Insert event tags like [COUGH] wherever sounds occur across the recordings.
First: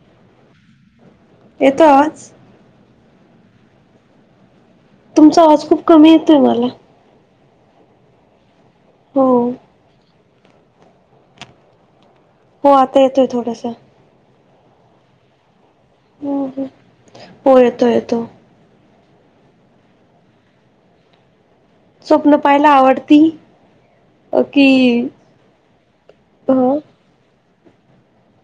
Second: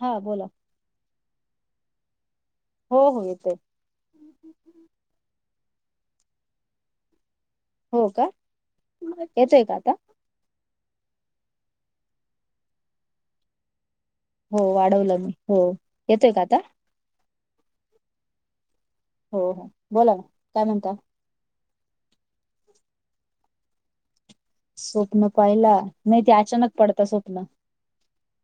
हां बोलां येतो आवांज हो हो येतोय हम्मं हमं तुमचां आवांज खूपचं कमी येतोय मलां हो कां हो येतोय कां आंता हो आंता येतोय थोडांसा हो वाढवलं मी हो येतोय कां आंता हो येतो येतो हो हो बोलां कायं म्हणतां स्वप्नं पाहांयला आवडते की स्वप्नं पाहिला नाहीं ते अचानक पडतं स्वप्नं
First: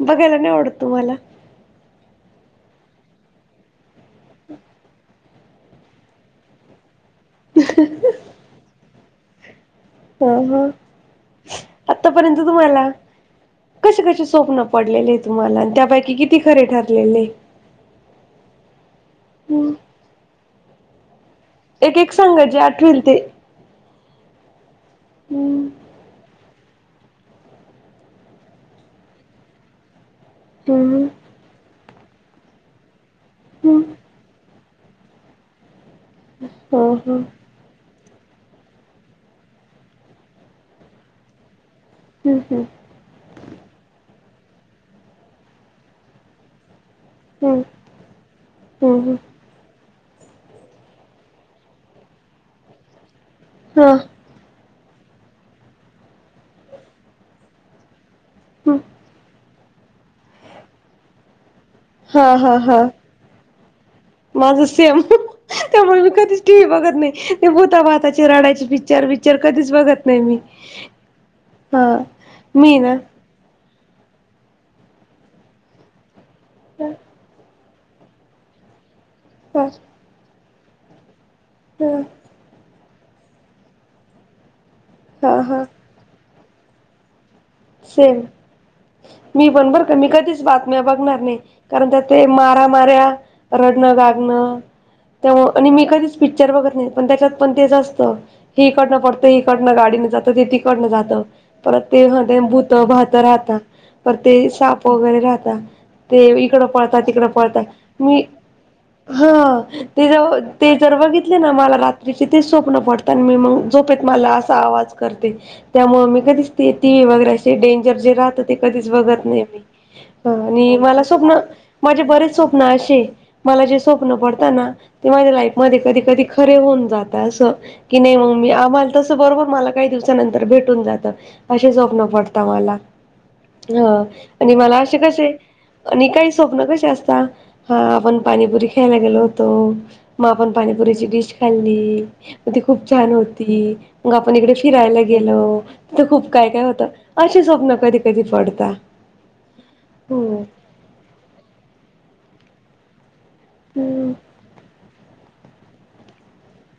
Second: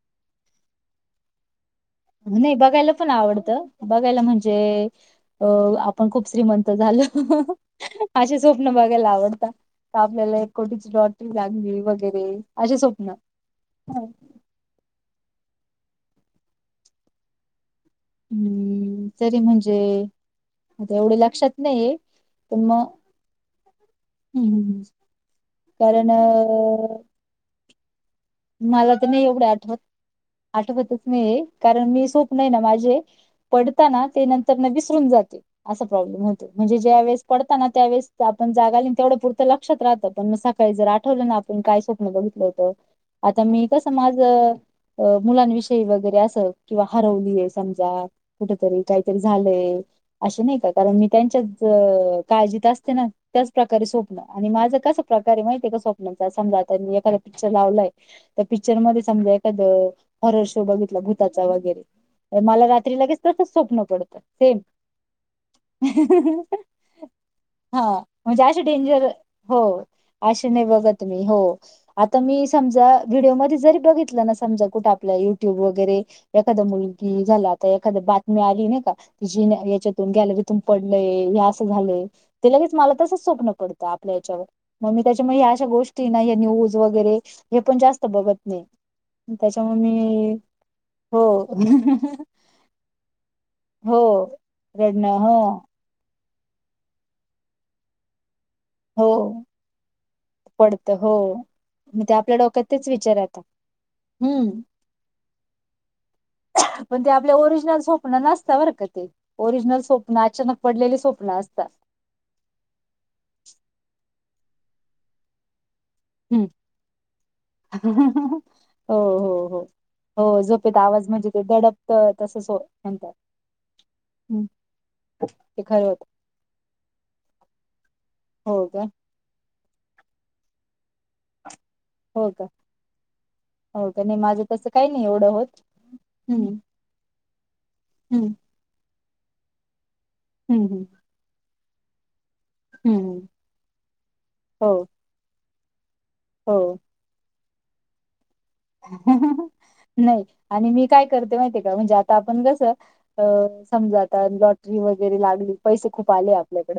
बघांयला नांय आवडतं तुम्हांले नाहीं बघांयला पणं आवडतं बघांयला म्हणजे अं आपणं खूंप श्रीमंत झालो हो असे स्वप्नं बघांयला आवडतांत ह आपल्यांला एक ह कोटीची लॉटरी लागली आतापर्यंत वगैरें असे तुम्हाला स्वप्नं कसे कसे स्वप्न पडलेले तुम्हांला त्यांपैकी किती खरे ठरलेले हम्मं तरी म्हणजे आंता एवढे लक्षांत नाहींय एक एक सांगा जे पं मंग आठवेल ते हम्मं हं ह कारणं अं मलां तरं नाहीं एवढे आठवतं आठवतं ह चं नाहीं कारणं मी स्वप्नं नाहीं नां माझे पडतांना ते नंतर विसरूंन जाते असां प्रॉब्लेम होतो ह म्हणजे ज्यां वेळेस ह पडं त्यांवेळेस आपणं जागां आली तेवढं पुरतं लक्षांत राहतं पणं मंग सकाळीं जरं आठवलं नां आपणं कायंत बघितलं ह ह होतं आंता मी कसं माझं मुलांविषयी वगैरें असं किं हरवली ह समजां कुठं तरी ह कांहींतरी झालं असं नाहीं कां कारणं मी त्यांच्या काळजीत असते नां त्यांचं प्रकारे ह स्वप्नं आणि माझं कसं प्रकारे आहे माहितीय कां स्वप्नांचा समजा आंता मी एखाद्या पिक्चर लावलंय तरं ह पिक्चरमध्ये समजां एखादं हॉरर शो बघितलां भूतांचा हा वगैरें हा मलां हा रात्री लगेच तसंच स्वप्नं पडतं सेम त्यामुळे मी कधीच टीव्ही बघत नाही ते भूता हां भाताचे म्हणजे असे रडायचे पिक्चर डेंजर बिक्चर हो कधीच बघत नाही मी असे नाहीं बघतं मी हो हा आंता मी समजां व्हिडिओमध्येजरी बघितलं नां समजां कुंठे आपलां युंट्यूब वगैरें एखादां मुलगी झालां आंता एखादं बातमी्या आलीं नाहीं कां ती जी हा यांच्यातून गे ते पडलंय हे असं झालंय ते लगेच मलां तसंच स्वप्नं पडतं आपल्या यांच्यावर मंग मी हा त्यांच्यामुळे हा अशा गोष्टी नां ह्यां न्यूंज वगैरें हे पंण जास्तं सेम बघतं नाहीं मी पणं बरं कां मी कधीचं बातम्यां बघणांनर नाहीं कारणं हो त्यां ते मारां मऱ्यां रडणं हो गागणं रडणं ते हो आणि मी कधीच पिक्चर्स बघतं नाहीं पणं त्यांच्यात पणं त्यांचं असतं हकडनं हो पडतं इकडनं गाडीनं जातं ते तिकडनं पडतं हो जातं परतणत मग तेणं आपल्या ते डोक्यात भूंत तेच भांत विचार येतात राहंता परं शाफ ते हम्म साप वगैरें राहता ते इकडं पळतांत पण ते तिकडं आपल्या ओरिजिनल पळतांत स्वप्न मी नसतं बरं का ते हां ओरिजिनल ते स्वप्न जं अचानक ते पडलेली जरं स्वप्न बघितले नां असतात मलां रात्री ते स्वप्नं पडतं आणि मी मं जोपेत मलां असां आवांज करते त्यांमुळे मी दि हम्म शेती वगैरें ते डेंजर जे राहतं ते कधीच हो बघत नाही हो हो मी अ हो आणि झोपेत मला आवाज म्हणजे स्वप्न ते दडपत माझे बरेच तसंच हो स्वप्न अशे म्हणतात मला जे स्वप्न हम्म, पडतं ना ते माझ्या लाईफ ते मध्ये खरं होत कधी-कधी खरे होऊन जात तास की नाही मग मी हो का आम्हाला तसं बरोबर मला काही दिवसानंतर भेटून जातं असे स्वप्न हो वटता का मला हो हा का नाही माझं आणि तसं मला काही अशे नाही एवढं कशे होत आणि काही हम्म स्वप्न कशी असतता हा आपण हम्म पाणीपुरी ख्यायला गेलो होतो म आपण हम्म हम्म पाणीपुरीची डिश खाल्ली म ती खूप हम्म छान हम्म. होती मग आपण इकडे हो फिरायला गेलो तिथं खूप काय हो काय होतं. अशी स्वप्न कधी कधी पड नाही आणि मी काय करते माहितेय का म्हणजे आता आपण कस अ समजा हम्म आता लॉटरी वगैरे लागली, पैसे खूप आले आपल्याकड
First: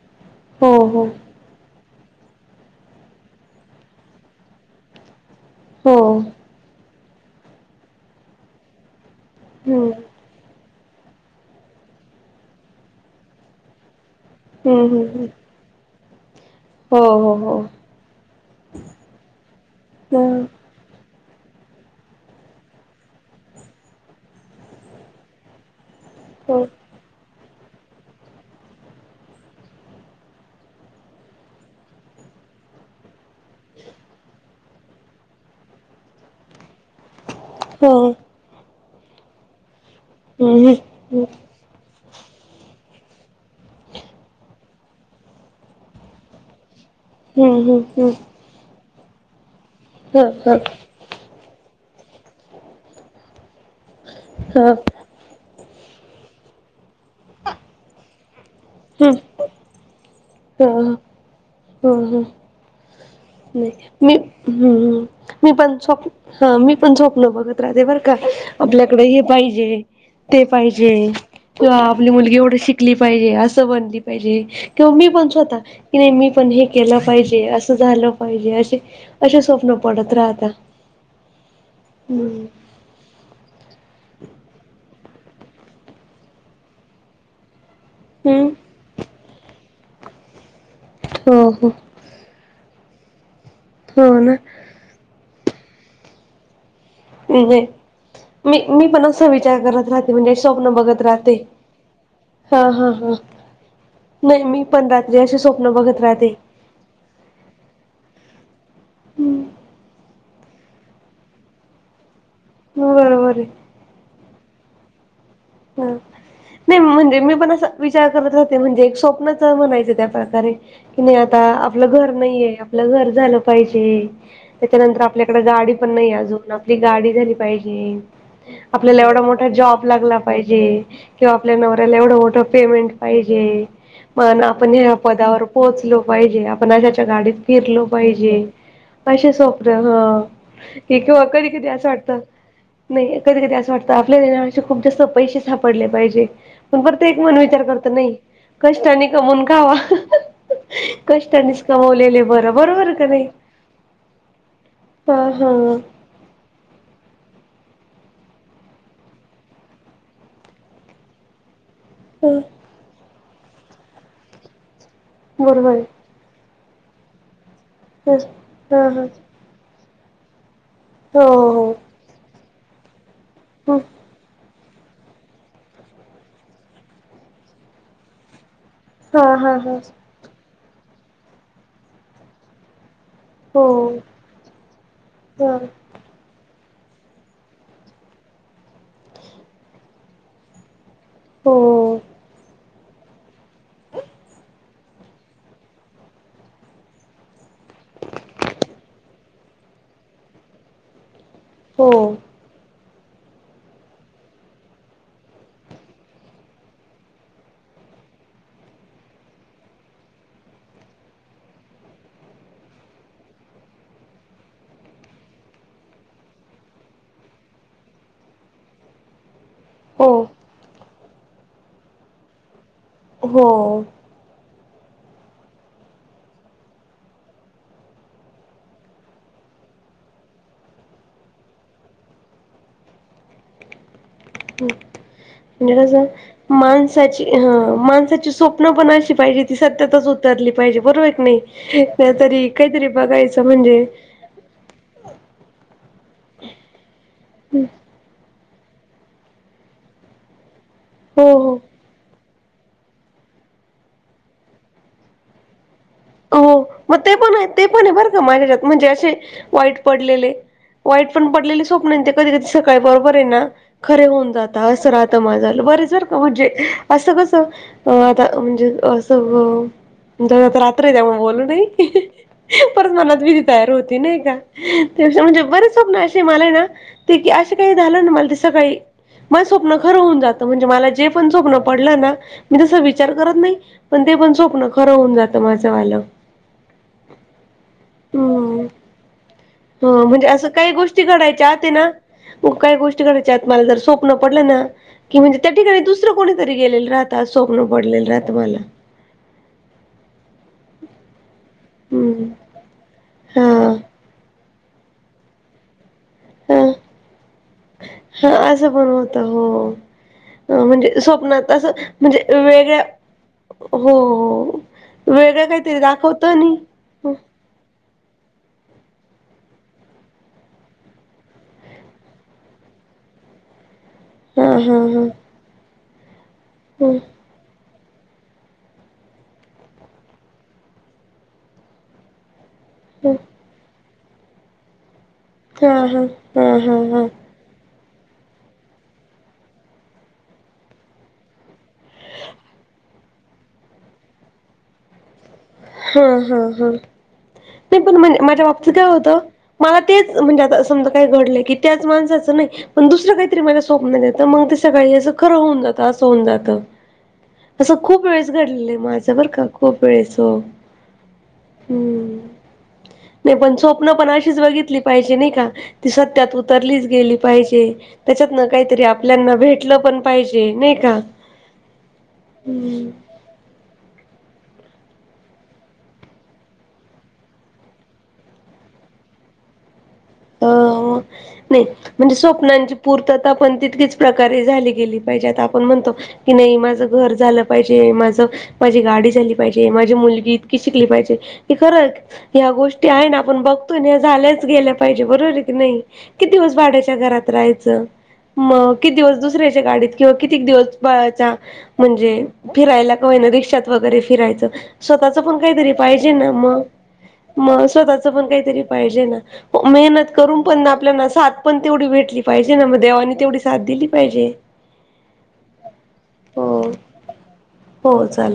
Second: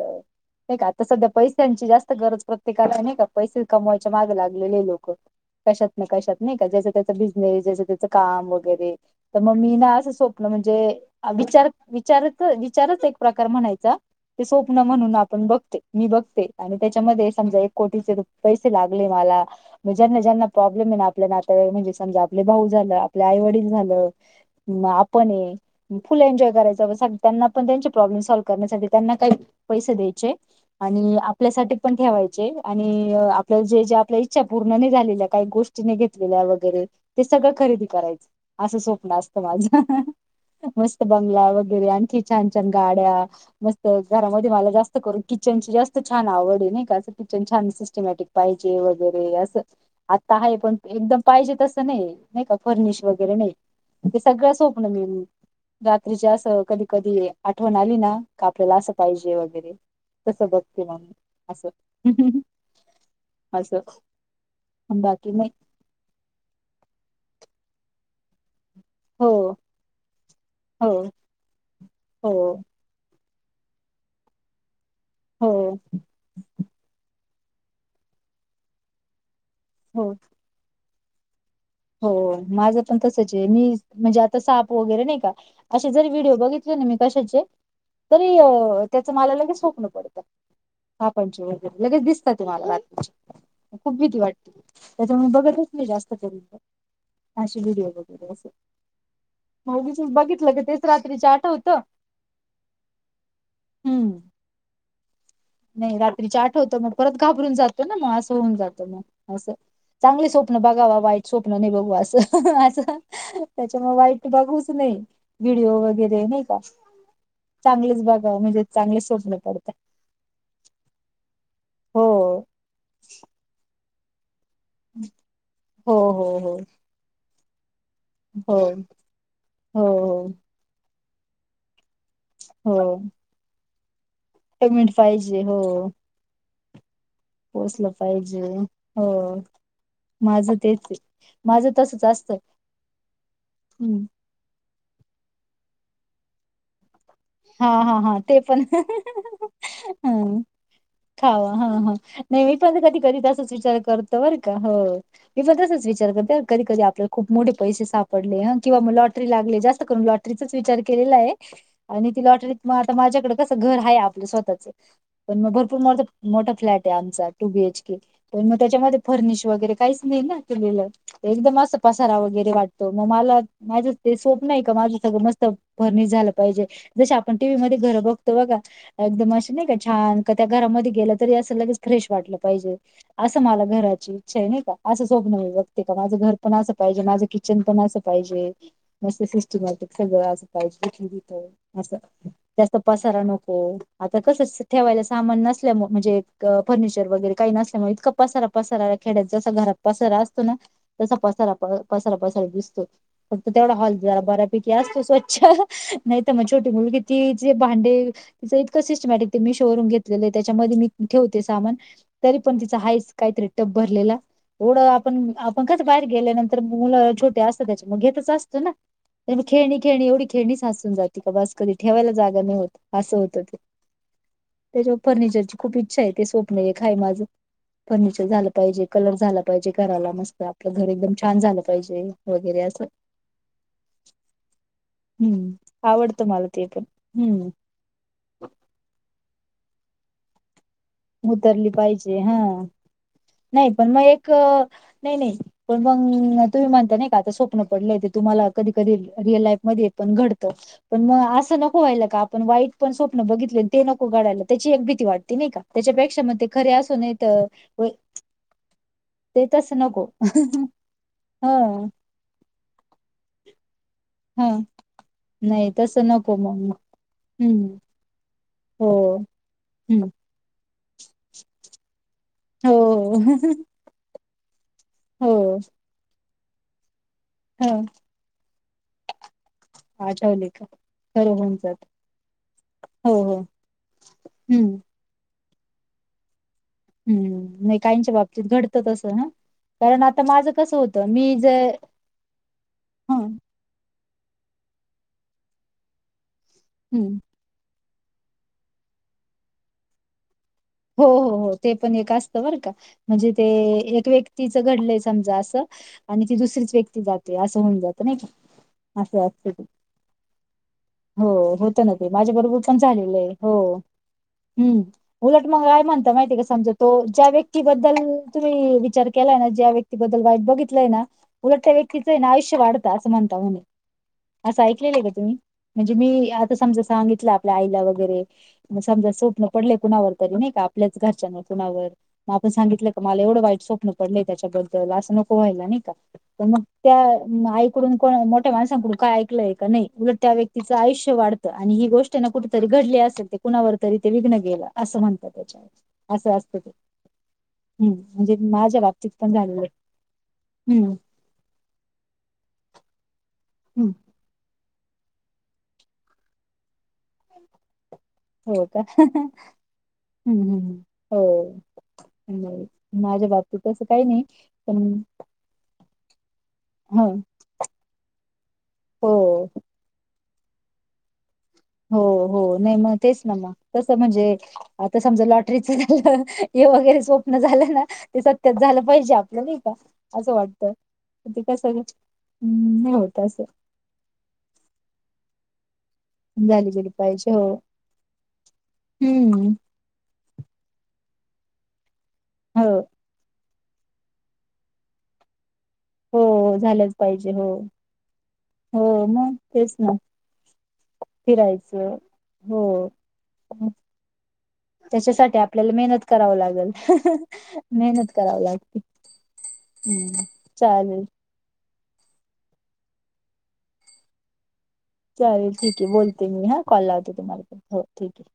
हो नाही का हो आता सध्या पैश्यांची जास्त गरज प्रत्येकाला आहे नाही का, पैसे कमवायच्या माग लागलेले लोक कशात हो ना कशात. नाही का, ज्याचा त्याचा बिजनेस, ज्याचं त्याच काम वगैरे तर मग मी हम्म ना अस सोप आपलं म्हणजे अ विचार विचारत विचारच एक प्रकार म्हणायचा ते स्वप्न हम्म म्हणून हम्म आपण बघते मी बघते आणि हो त्याच्यामध्ये हो हो समजा एक कोटीचे रूप पैसे लागले मला म ज्यांना हा ज्यांना प्रॉब्लेम हे ना आप आपल्या नाताव, म्हणजे समजा आपले भाऊ झालं, आपले आई-वडील झालं अन आपण हे फुल एन्जॉय हो करायचा व सांग त्यांना पण त्यांचे प्रॉब्लेम सॉल्व करण्यासाठी त्यांना काही पैसे द्यायचे आणि आपल्यासाठी पण ठेवायचे आणि आपल जे जे आपल्या इच्छा पूर्ण नाही झालेल्या काही गोष्टी तिने घेतलेल्या वगैरे ते सगळं खरेदी हो करायचं असं स्वप्न असत माझं. हम्म हम्म मस्त बंगला वगैरे आणखी छान छान गाड्या मस्त घरामध्ये मला जास्त करून किचनची जास्त छान आवड आहे नाय का किचन हम्म छान हम्म हम्म सिस्टमॅटिक पाहिजे वगैरे असं ह आता ह ह आहे पण एकदम पाहिजे तसं नाही, नाही का फर्निश वगैरे नाही ते सगळं स्वप्न मी रात्रीची असं कधी-कधी आठवण आली ना, का आपल्याला असं पाहिजे वगैरे तस बघते म अस. ह ह ह नाही, मी बाकी हम्म नाही मी पण स्वप, ह मी पण स्वप्न बघत राहते, बर का. आपल्याकडे हे हो पाहिजे, ते हो पाहिजे आपली हो मुलगी एवढी शिक ली पाहिजे अस बनली पाहिजे किंवा मी पण हो स्वतः की नाही मी पण हे केलं पाहिजे, असं झालं पाहिजे असे, असे स्वप्न पडत हो राहता. हो हम्म माझ पण तस चे मी म्हणजे आता साप वगैरे नाही का असे जर व्हिडिओ बघितले ना मी कशाचे तरी हम्म अ त्याच मला लगेच स्वप्न पडत, सापांचे हो हो वगैरे लगेच दिस ट ते मला रात्रीची, खूप हो भीती ना वाटते त्याच्यामुळे बघतच नाही जास्त करून असे णजे व्हिडिओ वगैरे असे मी, मी पण असा विचार मग करत उगीचच राहते म्हणजे बघितलं की स्वप्न तेच बघत रात्रीच राहते. आठवतं हा हा हा, हम्म नाही मी पण रात्री असे स्वप नाही रात्रीच्या आठवत मग परत घाबरून जातो ना मग असं होऊन जात मग हम्म अस. चांगले स्वप्न बघावा, वाईट स्वप्न नाही बघू असं. असं बरोबर आहे त्याच्यामुळे वाईट बघूच नये. ह नाही म्हणजे मी पण अस चांगलेच विचार करत बघाव राहते म्हणजे एक चांगले स्वप्न स्वप्नच अ पडतात म्हणायच ते आता अरे की नाही आता आपलं हो घर नाहीये, आपलं घर झालं पाहिजे. त्याच्यानंतर आपल्याकड गाडी पण हो नाही हो अजून, हो आपली गाडी झाली पाहिजे. हो आपल्याला एवढा मोठा जॉब हो लागला हो पाहिजे किंवा आपल्या नवऱ्याला एवढं मोठ तो पेमेंट हो पाहिजे पण आपण पेमेंट ह्या पदावर पाहिजे हो पोहोचलो पाहिजे. आपण अशाच्या गाडीत फिरलो पाहिजे, हो असे स्वप्न हं. माझं तेच आहे. हे किंवा कधी, कधी माझं असं तसच वाटत असतं नाही कधी कधी असं वाटतं, हम्म. आपल्याला [UNINTELLIGIBLE] पेक्षा खुप जास्त पैसे सापडले पाहिजे. पण पर ते एक मन विचार हा करत हा नाही, हा ते पण कष्टाने कमवून खावा. ह खावा. कष्टानेच हा, हा कमवलेले नाही बरं मी पण बरोबर कधी, का कधी नाही तसचं विचार करतो, बरं का. हो. हा मी हा पण तसाच विचार करते बरं कधी कधी आपल्याला खूप मोठे पैसे सापडले हं, किंवा मग लॉटरी लागली, जास्त करून लॉटरीचाच विचार केलेला आहे. आणि ती ह. लॉटरीत मग आता माझ्याकडे कसं घर आहे आपलं स्वतःचं. पण मग बरोबर भरपूर आहे माझ मोठा फ्लॅट आहे आमचा, टू बी एच केे. पण मग हा हा त्याच्यामध्ये हा फर्निश वगैरे काहीच नाही ना केलेल. एकदम हो अस पसारा वगैरे वाटतो. मग मला हो. ह माझ ते स्वप्न आहे का, माझं सगळं मस्त फर्निश झालं पाहिजे. जस आपण टी व्ही मध्ये घर बघतो बघा. एकदम हा असं हा नाही का हा छान. का त्या घरामध्ये गेलं तरी असं लगेच फ्रेश वाटलं पाहिजे. असं मला हो घराची इच्छा आहे नाही का. असं स्वप्न मी ह बघते. का माझं घर पण असं पाहिजे. माझं किचन पण असं पाहिजे. मस्त सिस्टमॅटिक सगळं असं पाहिजे. जिथले हो तिथं असं. जास्त पसारा नको. आता कसंच ठेवायला सामान नसल्यामु, म्हणजे फर्निचर वगैरे काही नसल्यामुळे, इतका पसारा पसारा खेड्यात जसा घरात पसारा असतो ना, तसा पसारा प हो पसारा हो पसारा दिसतो. फक्त तेवढा हॉल जरा बऱ्यापैकी असतो स्वच्छ नाही. त्या मग छोटी मुलगी ती जे भांडे तिच इतकं सिस्टमॅटिक ते मीशो वरून घेतलेले आ, हे त्याच्यामध्ये मी ठेवते सामान तरी पण तिचं आहेच काहीतरी टप भरलेला एवढं आपण, आपण कस बाहेर गेल्या नंतर मुलं छोटे असतात, त्याच्या मुळं घेतच असतो ना. आणि खेळणी खेळणी एवढी खेळणी साचून जाते का, बस कधी ठेवायला जागा नाही होत. असं होत. हो. त्याच्यामुळं फर्निचरची खूप इच्छा आहे. ते स्वप्न एक आहे माझं. फर्निचर झालं पाहिजे, कलर झाला पाहिजे घराला. मस्त आपलं घर एकदम छान झालं पाहिजे. वगैरे असं [INAUDIBLE] हम्म गरज आहे. आवडतं मला ते पण माणसाची हम्म हं माणसाची स्वप्न पण अशी पाहिजे, ते सत्यातच उतरली पाहिजे बरोबर नाही, उतरली पाहिजे नायतर हे काहीतरी बघायचं म्हणजे अं नाही, नाही पण मग तुम्ही म्हणता नाही का, आता स्वप्न पडलं ते तुम्हाला, कधी कधी रिअल लाईफ मध्ये पण घडतं. पण हो मग असं हो नको व्हायला का, आपण वाईट पण स्वप्न बघितले, ते नको घडायला. त्याची एक भीती वाटते नाही का. त्याच्यापे हो. मग ते पण आहे, ते पण आहे बरं का, माझ्या याच्यात म्हणजे असे ते तसं वाईट नको पडलेले. वाईट पण ह पडलेली स्वप्न, अन ते कधी, कधी सकाळी बरोबर आहे ना. खरे होऊन ह जातात. असं राहतं मनाला. नाही बरेच बरं तसं का नको म्हणजे मग असं कसं हम्म अं आता म्हणजेच हो असं अं हम्म जाऊ द्या, आता रात्र आहे. त्यामूळं बोलू नाही. हो परच मनात भिती तयार होते नाही का. त्याच्या म्हणजे हो बरेच स्वप्न असे मलाये ना ते की असं काही ह झालं ना, मला ते सकाळी माझ स्वप्न खरं होऊन जातंं. आठवले का म्हणजे मला जे पण खरं होऊन स्वप्न जात पडलं ना, मी तस विचार हो करत हो नाही. पण ते पण हम्म स्वप्न खरं होऊन जातं माझं वालं. हम्म. नाही काहीच्या बाबतीत घडतं तसं ह. हं म्हणजे असं, काही गोष्टी घडायच्या आत ना, खुप काही गोष्टी हं घडायच्या आत मला जर सोप स्वप्न पडलं ना, की म्हणजे त्या ठिकाणी दुसरं कोणीतरी गेलेलं हं राहतं, अस स्वप्न पडलेलं राहत मला. हो हो हो ते पण एक हम्म असतं बर का. म्हणजे ते हा एक व्यक्तीच घडलंय समजा असं आणि ती ह दुसरीच व्यक्ती जाते असं होऊन जात नाही का हा असं पण होत असं असंत ते. हो म्हणजे हो स्वप्नात असं होतं ना ते म्हणजे माझ्याबरोबर पण वेगळ्या झालेलं आहे हो हम्म, वेगळं तुम्हाला काहीतरी काय म्हणता दाखवत माहिती आहं का आणि समज तो ज्या हा व्यक्तीबद्दल तुम्ही विचार केलाय ना ज्या व्यक्तीबद्दल वाईट बघितलंय ना, उलट त्या व्यक्तीचं हे ना आयुष्य वाढतं असं म्हणता म्हणे. असं हा ऐकलेलं हा आहे का तुम्ही म्हणजे मी आता समजा ह सांगितलं आपल्या आईला वगैरे म समजा स्वप्न पडले कुणावर तरी नाही का आपल्याच घरच्या न कुणावर मग आपण सांगितलं का मला एवढं वाईट स्वप्न पडलंय त्याच्याबद्ल असं नको व्हायला हा नाही का हा हा मग हा त्या हा म अ आईकडून कोण मोठ्या माणसांकडून काय ऐकलंय का नाही उलट त्या व्यक्तीचं आयुष्य वाड आणि ही गोष्ट ना कुठंतरी घडली असेल ते कुणावर तरी ते विघ्न गेलं असं म्हण हा हा हा नाही हम्म पण म्हणजे माझ्या बाबतीत काय होतं पण झालेलं आहे. मला तेच म्हणजे आता समजा हम्म काय घडलं की त्याच माणसाच नाही पण दुसरं काहीतरी माझ्या हम्म स्वप्नात येत मगं सकाळी असं खरं होऊन जात, असं होऊन जातं. असं खूप वेळेस हो घडलेलं आहे का माझं बर का खूप वेळेस हो. हम्म हम्म हो हम्म. हम्म नाही पण स्वप्न पण अशीच पण बघितली पाहिजे नाही का ती सत्यात उतरलीच ह गेली पाहिजे त्याच्यातनं काहीतरी हो आपल्याना भेटलं पण पाहिजे नाही का? हो हो नाही हम्म. मग तेच ना मग तसं म्हणजे आता समजा लॉटरीच झालं हे वगैरे स्वप्न झालं ना. ते सत्यात झालं पाहिजे आपलं नाही का? असं अ वाटतं ते नाही कसं म्हणजे स्वप्नांची हम्म नाही होत पूर्तता असं पण तितकीच प्रकारे झाली गेली पाहिजे आता आपण म्हणतो. की नाही झाली माझं गेली घर पाहिजे झालं हो पाहिजे माझं माझी गाडी झाली हम्म पाहिजे माझी मुलगी शिकली पाहिजे खरंच ह्या हो गोष्टी आहे ना आपण बघतोय झाल्याच गेल्या पाहिजे बरोबर आहे की नाही हो किती दिवस झालंच भाड्याच्या घरात पाहिजे हो राहायचं. मग किती हो दिवस मग दुसऱ्याच्या तेच गाडीत ना किंवा किती दिवस बाळाचा फिरायचं म्हणजे हो फिरायला कावाई ना रिक्षात वगैरे फिरायचं. स्वतःच पण त्याच्यासाठी काहीतरी आपल्याला मेहनत पाहिजे ना कराव मग लागेल मग स्वतःच मेहनत पण करावी काहीतरी लागते पाहिजे ना. मेहनत हम्म करून पण चालेल आपल्याला सात पण तेवढी भेटली पाहिजे ना मग देवानी तेवढी साथ दिली पाहिजे. चालेल ठीक आहे बोलते मी हा हो कॉल लावते तुम्हाला हो ठीक आहे.